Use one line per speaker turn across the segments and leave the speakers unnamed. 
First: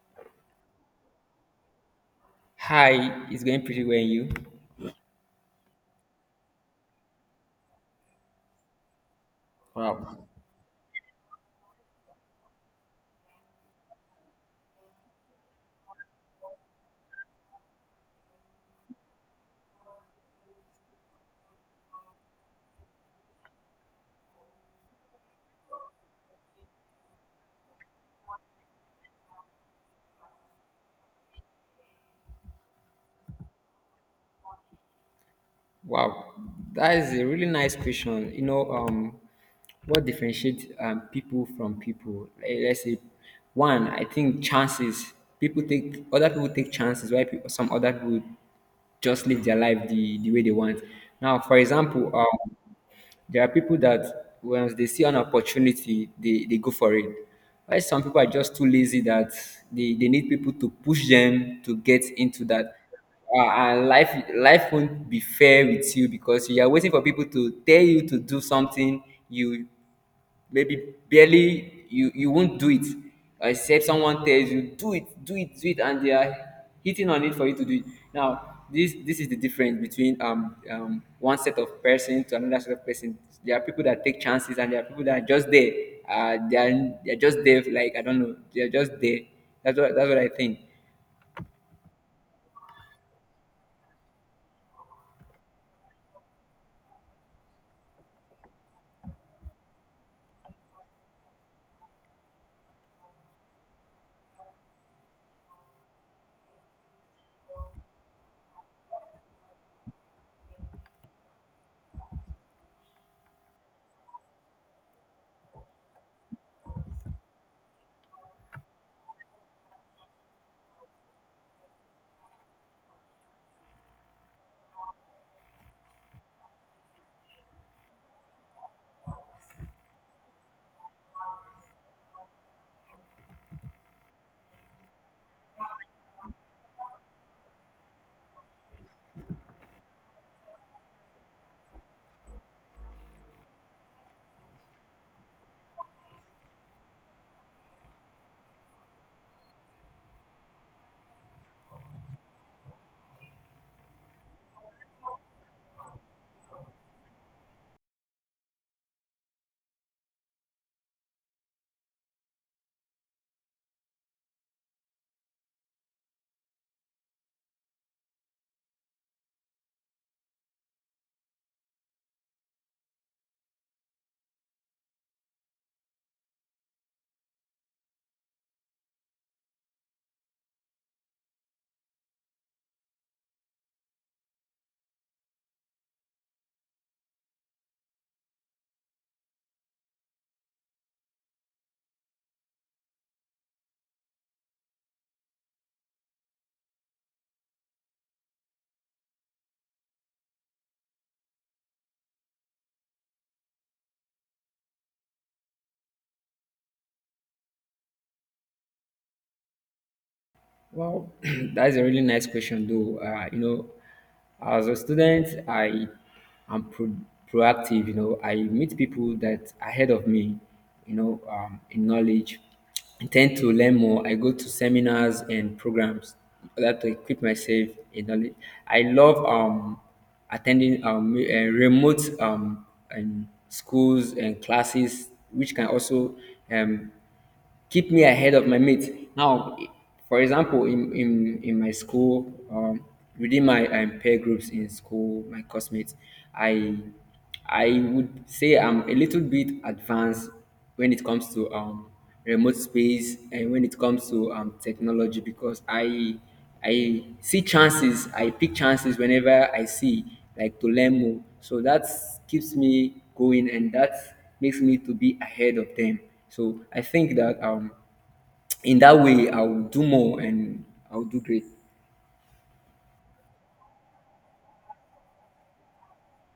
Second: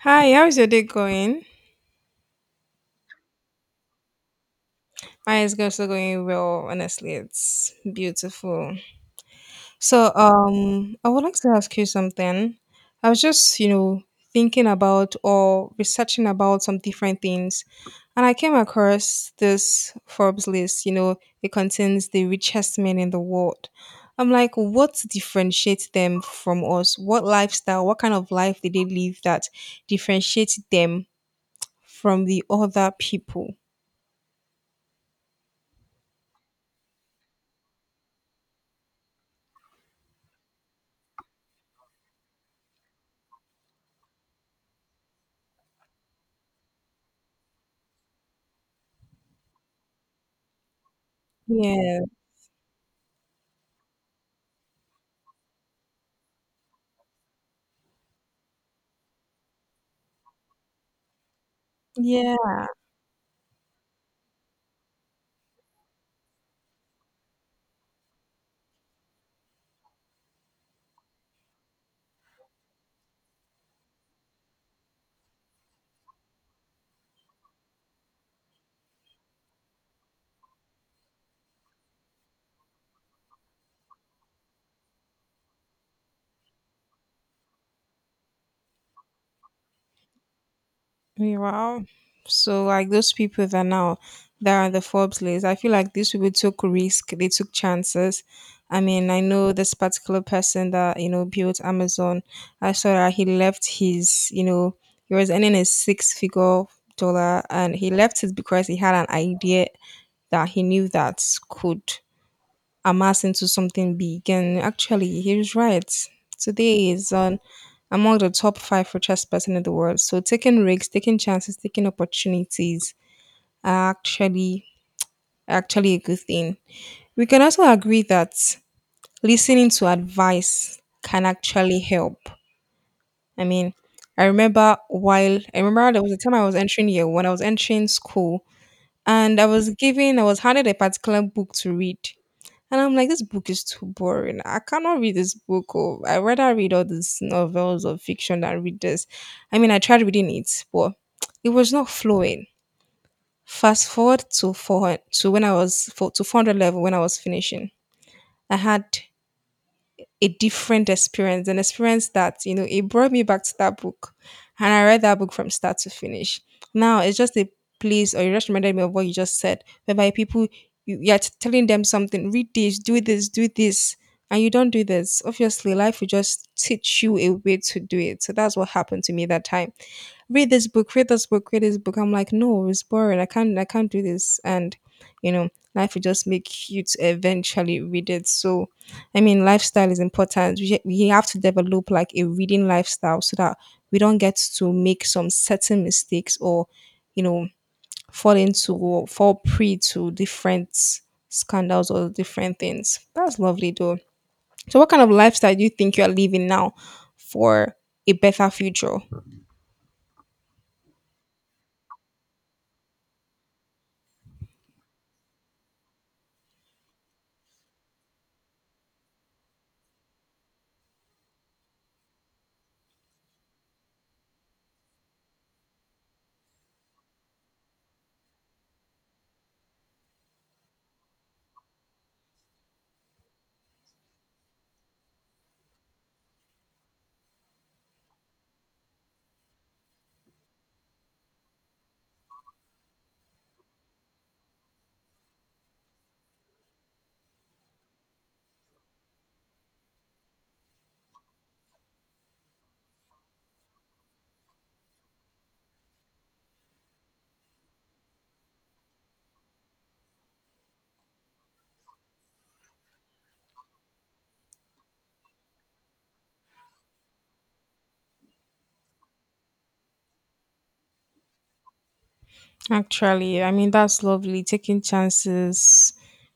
Hi, how's your day going?
Hi, it's going pretty well, and you?
Mine is also going well. Honestly, it's beautiful. So,
Wow.
um, I would like to ask you something. I was just, thinking about or researching about some different things, and I came across this Forbes list. It contains the richest men in the world. I'm like, what differentiates them from us? What lifestyle? What kind of life did they live that differentiates them from the other people?
Wow, that is a really nice question. You know, what differentiates people from people? Let's say, one, I think chances. People take other people take chances. Why people, some other people just live their life the way they want. Now, for
Yeah.
example, there are people that once they see an opportunity, they go for it. Why some people are just too lazy that they need people to push them to get
Yeah.
into that. And life won't be fair with you because you are waiting for people to tell you to do something you maybe barely you won't do it except someone tells you do it do it do it and they are hitting on it for you to do it. Now this is the difference between one set of person to another set of person. There are people that take chances and there are people that are just there. They are just there. Like, I don't know, they are just there. That's what I think.
Wow. So like those people that now that are on the Forbes list, I feel like these people took risk, they took chances. I mean, I know this particular person that built Amazon. I saw that he left his, he was earning a six figure dollar, and he left it because he had an idea that he knew that could amass into something big. And actually, he was right. Today is on among the top five richest person in the world. So taking risks, taking chances, taking opportunities are actually a good thing. We can also agree that listening to advice can actually help. I mean, I remember there was a time I was entering year when I was entering school, and I was handed a particular book to read. And I'm like, this book is too boring. I cannot read this book. Or I rather read all these novels or fiction than read this. I mean, I tried reading it, but it was not flowing. Fast forward to four hundred. To when I was for, to 400 level when I was finishing. I had a different experience, an experience that, it brought me back to that book. And I read that book from start to finish. Now it's just a place, or you just reminded me of what you just said, whereby people, you're telling them something, read this, do this, do this, and you don't do this. Obviously, life will just teach you a way to do it. So that's what happened to me that time. Read this book, read this book, read this book. I'm like, no, it's boring. I can't do this. And life will just make you to eventually read it. So, I mean, lifestyle is important. We have to develop like a reading lifestyle so that we don't get to make some certain mistakes or, you know, fall into or fall prey to different scandals or different things. That's lovely though. So, what kind of lifestyle do you think you are living now for a better future?
Well, that's a really nice question, though. You know, as a student, I am proactive. You know, I meet people that are ahead of me. You know, in knowledge, I tend to learn more. I go to seminars and programs in order to equip myself in knowledge. I love attending remote and schools and classes, which can also um, keep me ahead of my mates. Now, for example, in my school, within my peer groups in school, my classmates, I I would say I'm a little bit advanced when it comes to remote space, and when it comes to technology, because I see chances, I pick chances whenever I see, like, to learn more. So that keeps me going, and that makes me to be ahead of them. So I think that in that way, I'll do more and I'll do great.
Actually, I mean, that's lovely. Taking chances,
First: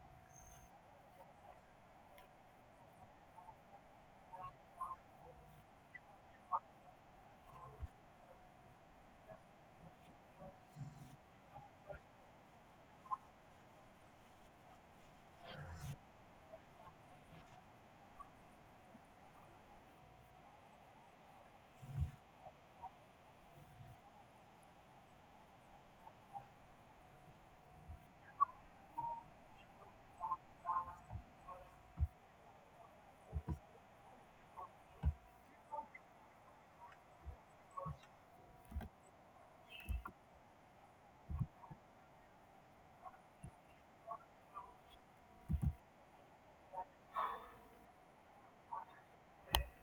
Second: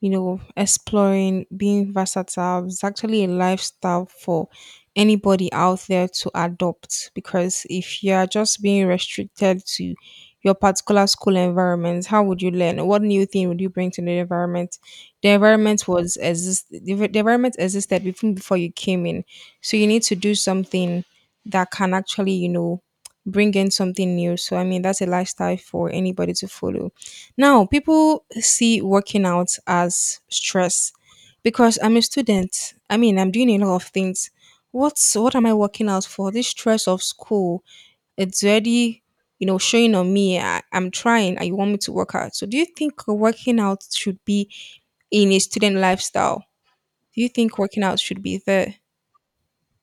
you know, exploring, being versatile is actually a lifestyle for anybody out there to adopt. Because if you're just being restricted to your particular school environment, how would you learn? What new thing would you bring to the environment? The environment was exist. The environment existed even before you came in, so you need to do something that can actually, bring in something new. So I mean that's a lifestyle for anybody to follow. Now people see working out as stress because I'm a student. I mean I'm doing a lot of things. What am I working out for? This stress of school, it's already showing on me. I'm trying and you want me to work out. So do you think working out should be in a student lifestyle? Do you think working out should be there?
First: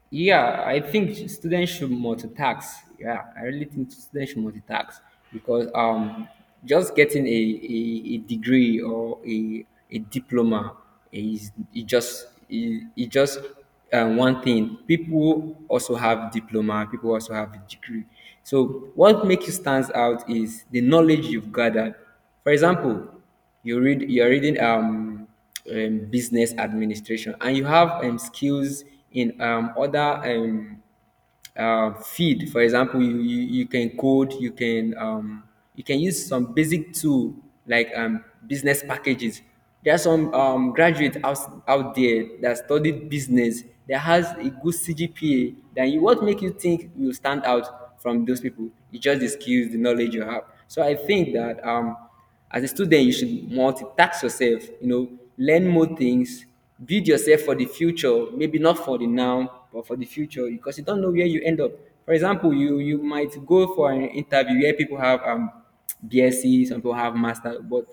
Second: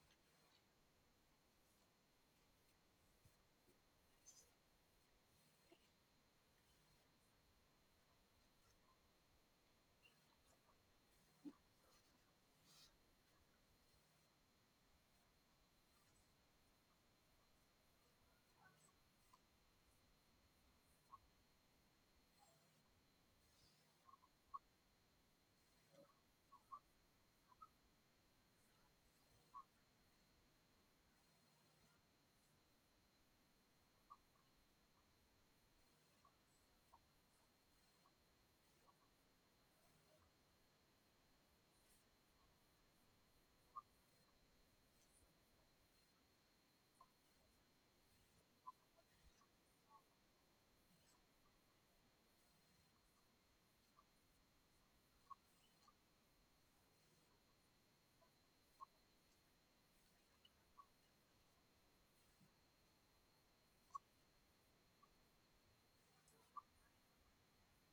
Yeah, I think students should multitask. Yeah, I really think students should multitask because just getting a degree or a diploma is it just one thing. People also have diploma. People also have a degree. So what makes you stand out is the knowledge you've gathered. For example, you're reading business administration and you have skills in other feed, for example. You you, you can code, you can use some basic tool, like business packages. There are some graduates out there that studied business that has a good cgpa. Then you, what make you think you stand out from those people? It's just the skills, the knowledge you have. So I think that as a student, you should multitask yourself, you know, learn more things, build yourself for the future, maybe not for the now, but for the future, because you don't know where you end up. For example, you might go for an interview where people have BSc, some people have master, but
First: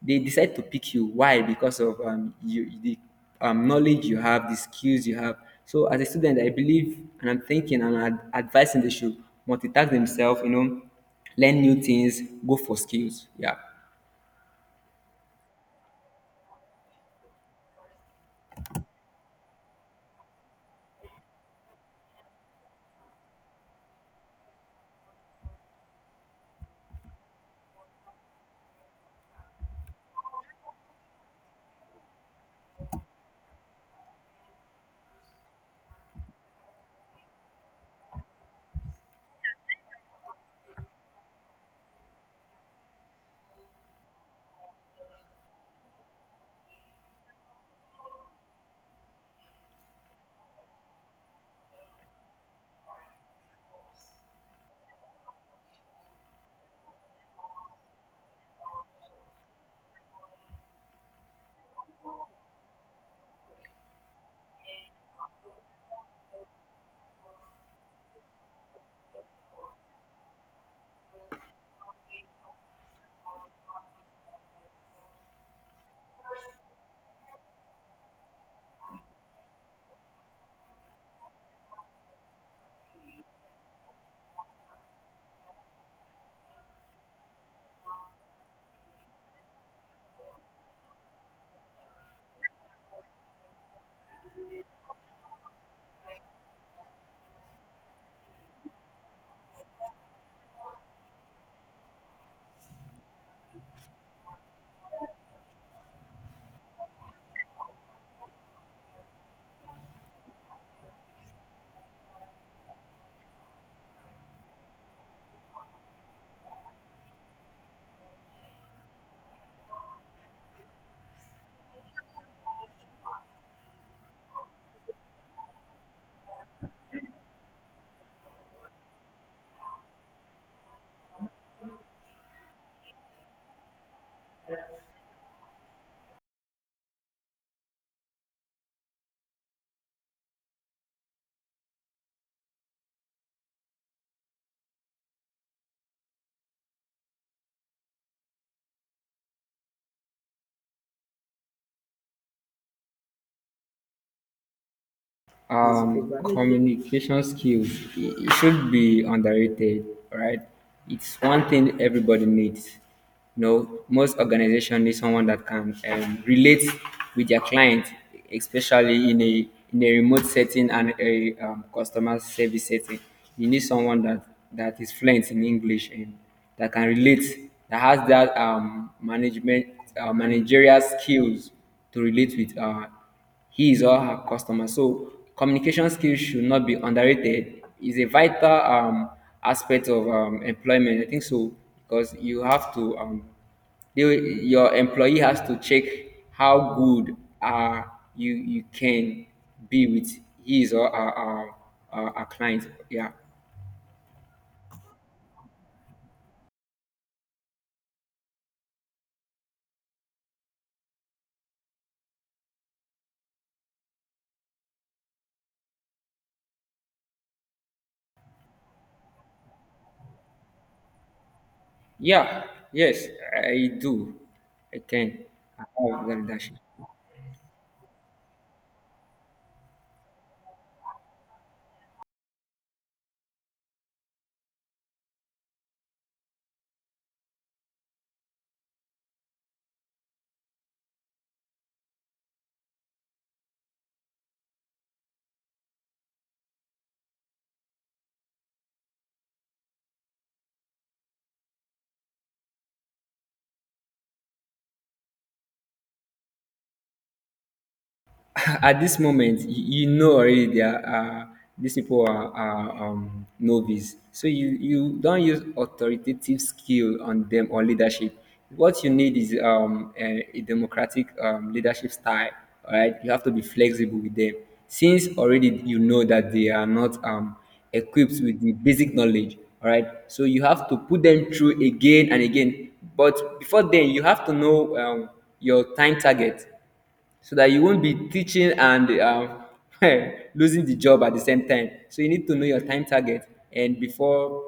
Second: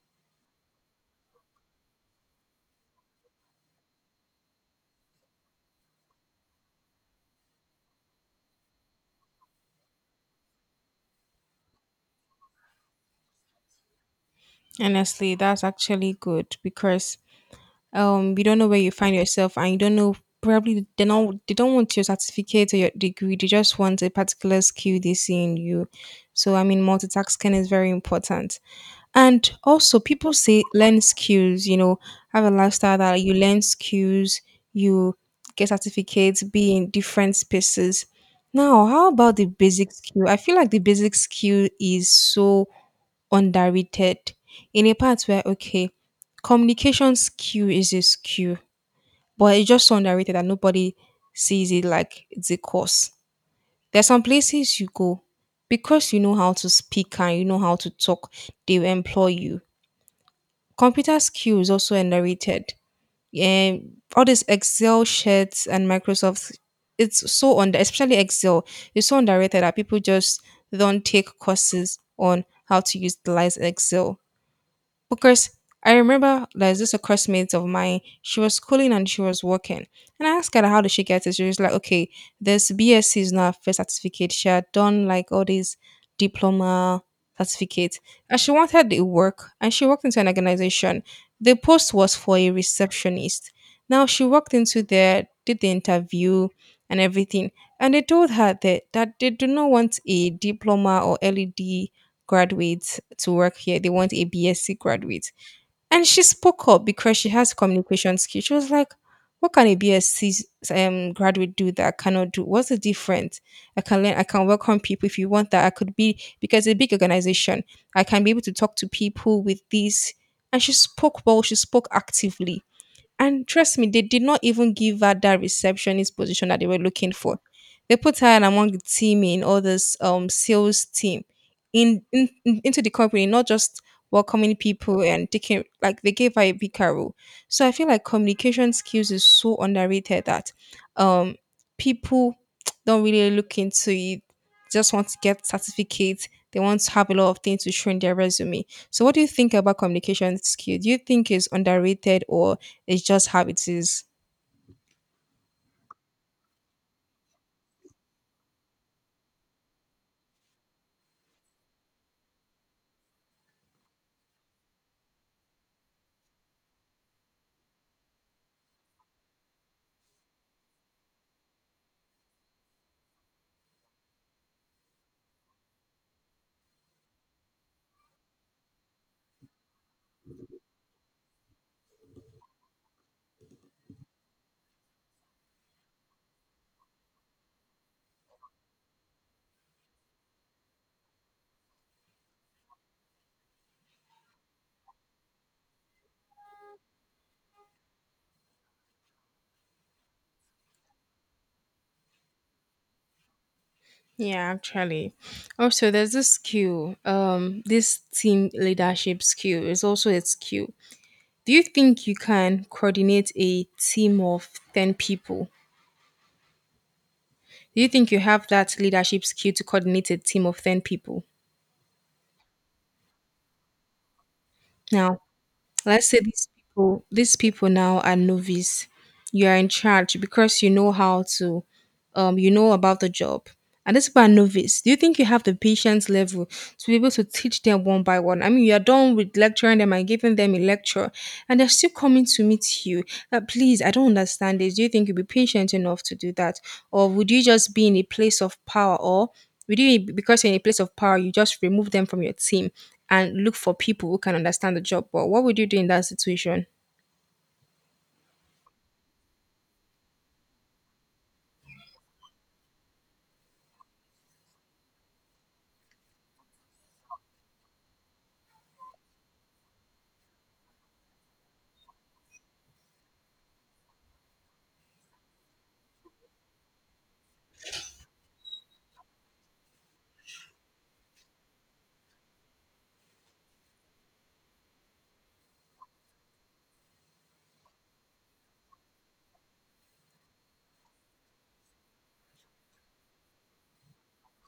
they decide to pick you. Why? Because of you the knowledge you have, the skills you have. So as a student, I believe, and I'm thinking and advising they should multitask themselves, you know, learn new things, go for skills. Yeah.
Honestly, that's actually good because you don't know where you find yourself, and you don't know, probably they don't want your certificate or your degree. They just want a particular skill they see in you. So I mean multitasking is very important, and also people say learn skills. Have a lifestyle that you learn skills, you get certificates, be in different spaces. Now how about the basic skill? I feel like the basic skill is so underrated. In a part where, okay, communication skill is a skill, but it's just so underrated that nobody sees it like it's a course. There's some places you go because you know how to speak and you know how to talk, they will employ you. Computer skill is also underrated. All these Excel sheets and Microsoft, it's so under, especially Excel, it's so underrated that people just don't take courses on how to utilize Excel. Because I remember there's this a classmate of mine, she was schooling and she was working. And I asked her how did she get it? She was like, okay, this BSc is not her first certificate. She had done like all these diploma certificates. And she wanted the work and she worked into an organization. The post was for a receptionist. Now she walked into there, did the interview and everything. And they told her that they do not want a diploma or LED graduates to work here. They want a BSc graduate. And she spoke up because she has communication skills. She was like, what can a BSc graduate do that I cannot do? What's the difference? I can learn, I can welcome people if you want that. I could be, because it's a big organization, I can be able to talk to people with this. And she spoke well, she spoke actively. And trust me, they did not even give her that receptionist position that they were looking for. They put her in among the team in all this sales team into the company, not just welcoming people and taking, like they gave her a bigger role. So I feel like communication skills is so underrated that um people don't really look into it, just want to get certificates. They want to have a lot of things to show in their resume. So, what do you think about communication skill? Do you think it's underrated, or it's just how it is?
Communication skills, it should be underrated. Right. It's one thing everybody needs. You know, most organization need someone that can relate with their client, especially in a remote setting and a customer service setting. You need someone that is fluent in english, and that can relate, that has that management managerial skills to relate with his or her customer. So communication skills should not be underrated. Is a vital aspect of employment, I think so, because you have to your employee has to check how good uh, you can be with his or our clients. Yeah,
Yeah, actually. Also, there's this skill, this team leadership skill is also a skill. Do you think you can coordinate a team of 10 people? Do you think you have that leadership skill to coordinate a team of 10 people?
yeah, yes, I do. I
Now,
can. I have
let's
that
say these
leadership.
people, these people now are novice. You are in charge because you know about the job. And these people are novice. Do you think you have the patience level to be able to teach them one by one? I mean, you are done with lecturing them and giving them a lecture, and they're still coming to meet you. Please, I don't understand this. Do you think you'll be patient enough to do that? Or would you just be in a place of power? Or would you, because you're in a place of power, you just remove them from your team and look for people who can understand the job? But what would you do in that situation?
At this moment, you know already they are these people are novice. So you don't use authoritative skill on them or leadership. What you need is a democratic leadership style. All right, you have to be flexible with them. Since already you know that they are not equipped with the basic knowledge, all right, so you have to put them through again and again. But before then, you have to know your time target, so that you won't be teaching and losing the job at the same time. So you need to know your time target, and before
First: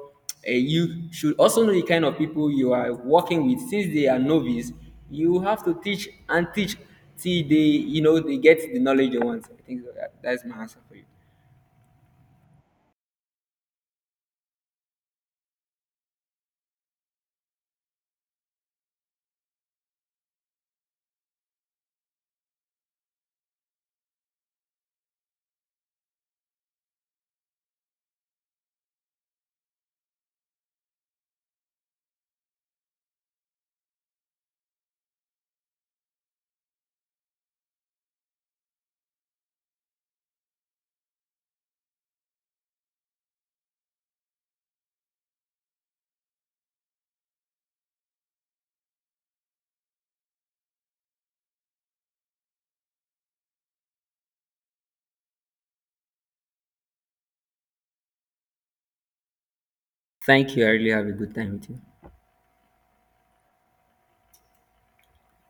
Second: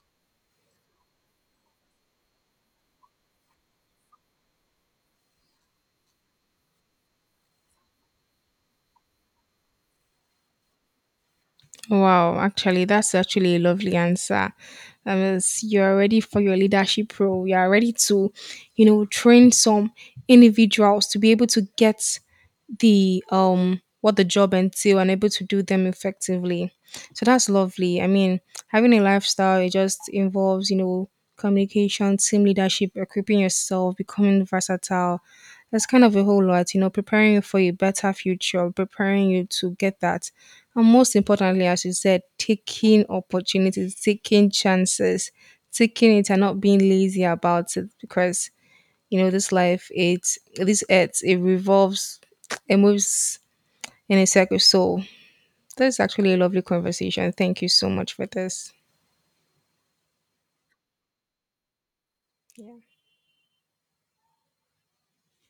you should also know the kind of people you are working with. Since they are novice, you have to teach and teach till they, you know, they get the knowledge they want. I think that's my answer for you.
Wow, actually, that's actually a lovely answer. You're ready for your leadership role. You're ready to train some individuals to be able to get the what the job entail and able to do them effectively. So that's lovely. I mean, having a lifestyle it just involves communication, team leadership, equipping yourself, becoming versatile. That's kind of a whole lot, preparing you for a better future, preparing you to get that. And most importantly, as you said, taking opportunities, taking chances, taking it and not being lazy about it, because this life, it's this earth, it revolves, it moves in a circle. So that's actually a lovely conversation. Thank you so much for this.
Thank you. I really have a good time with you.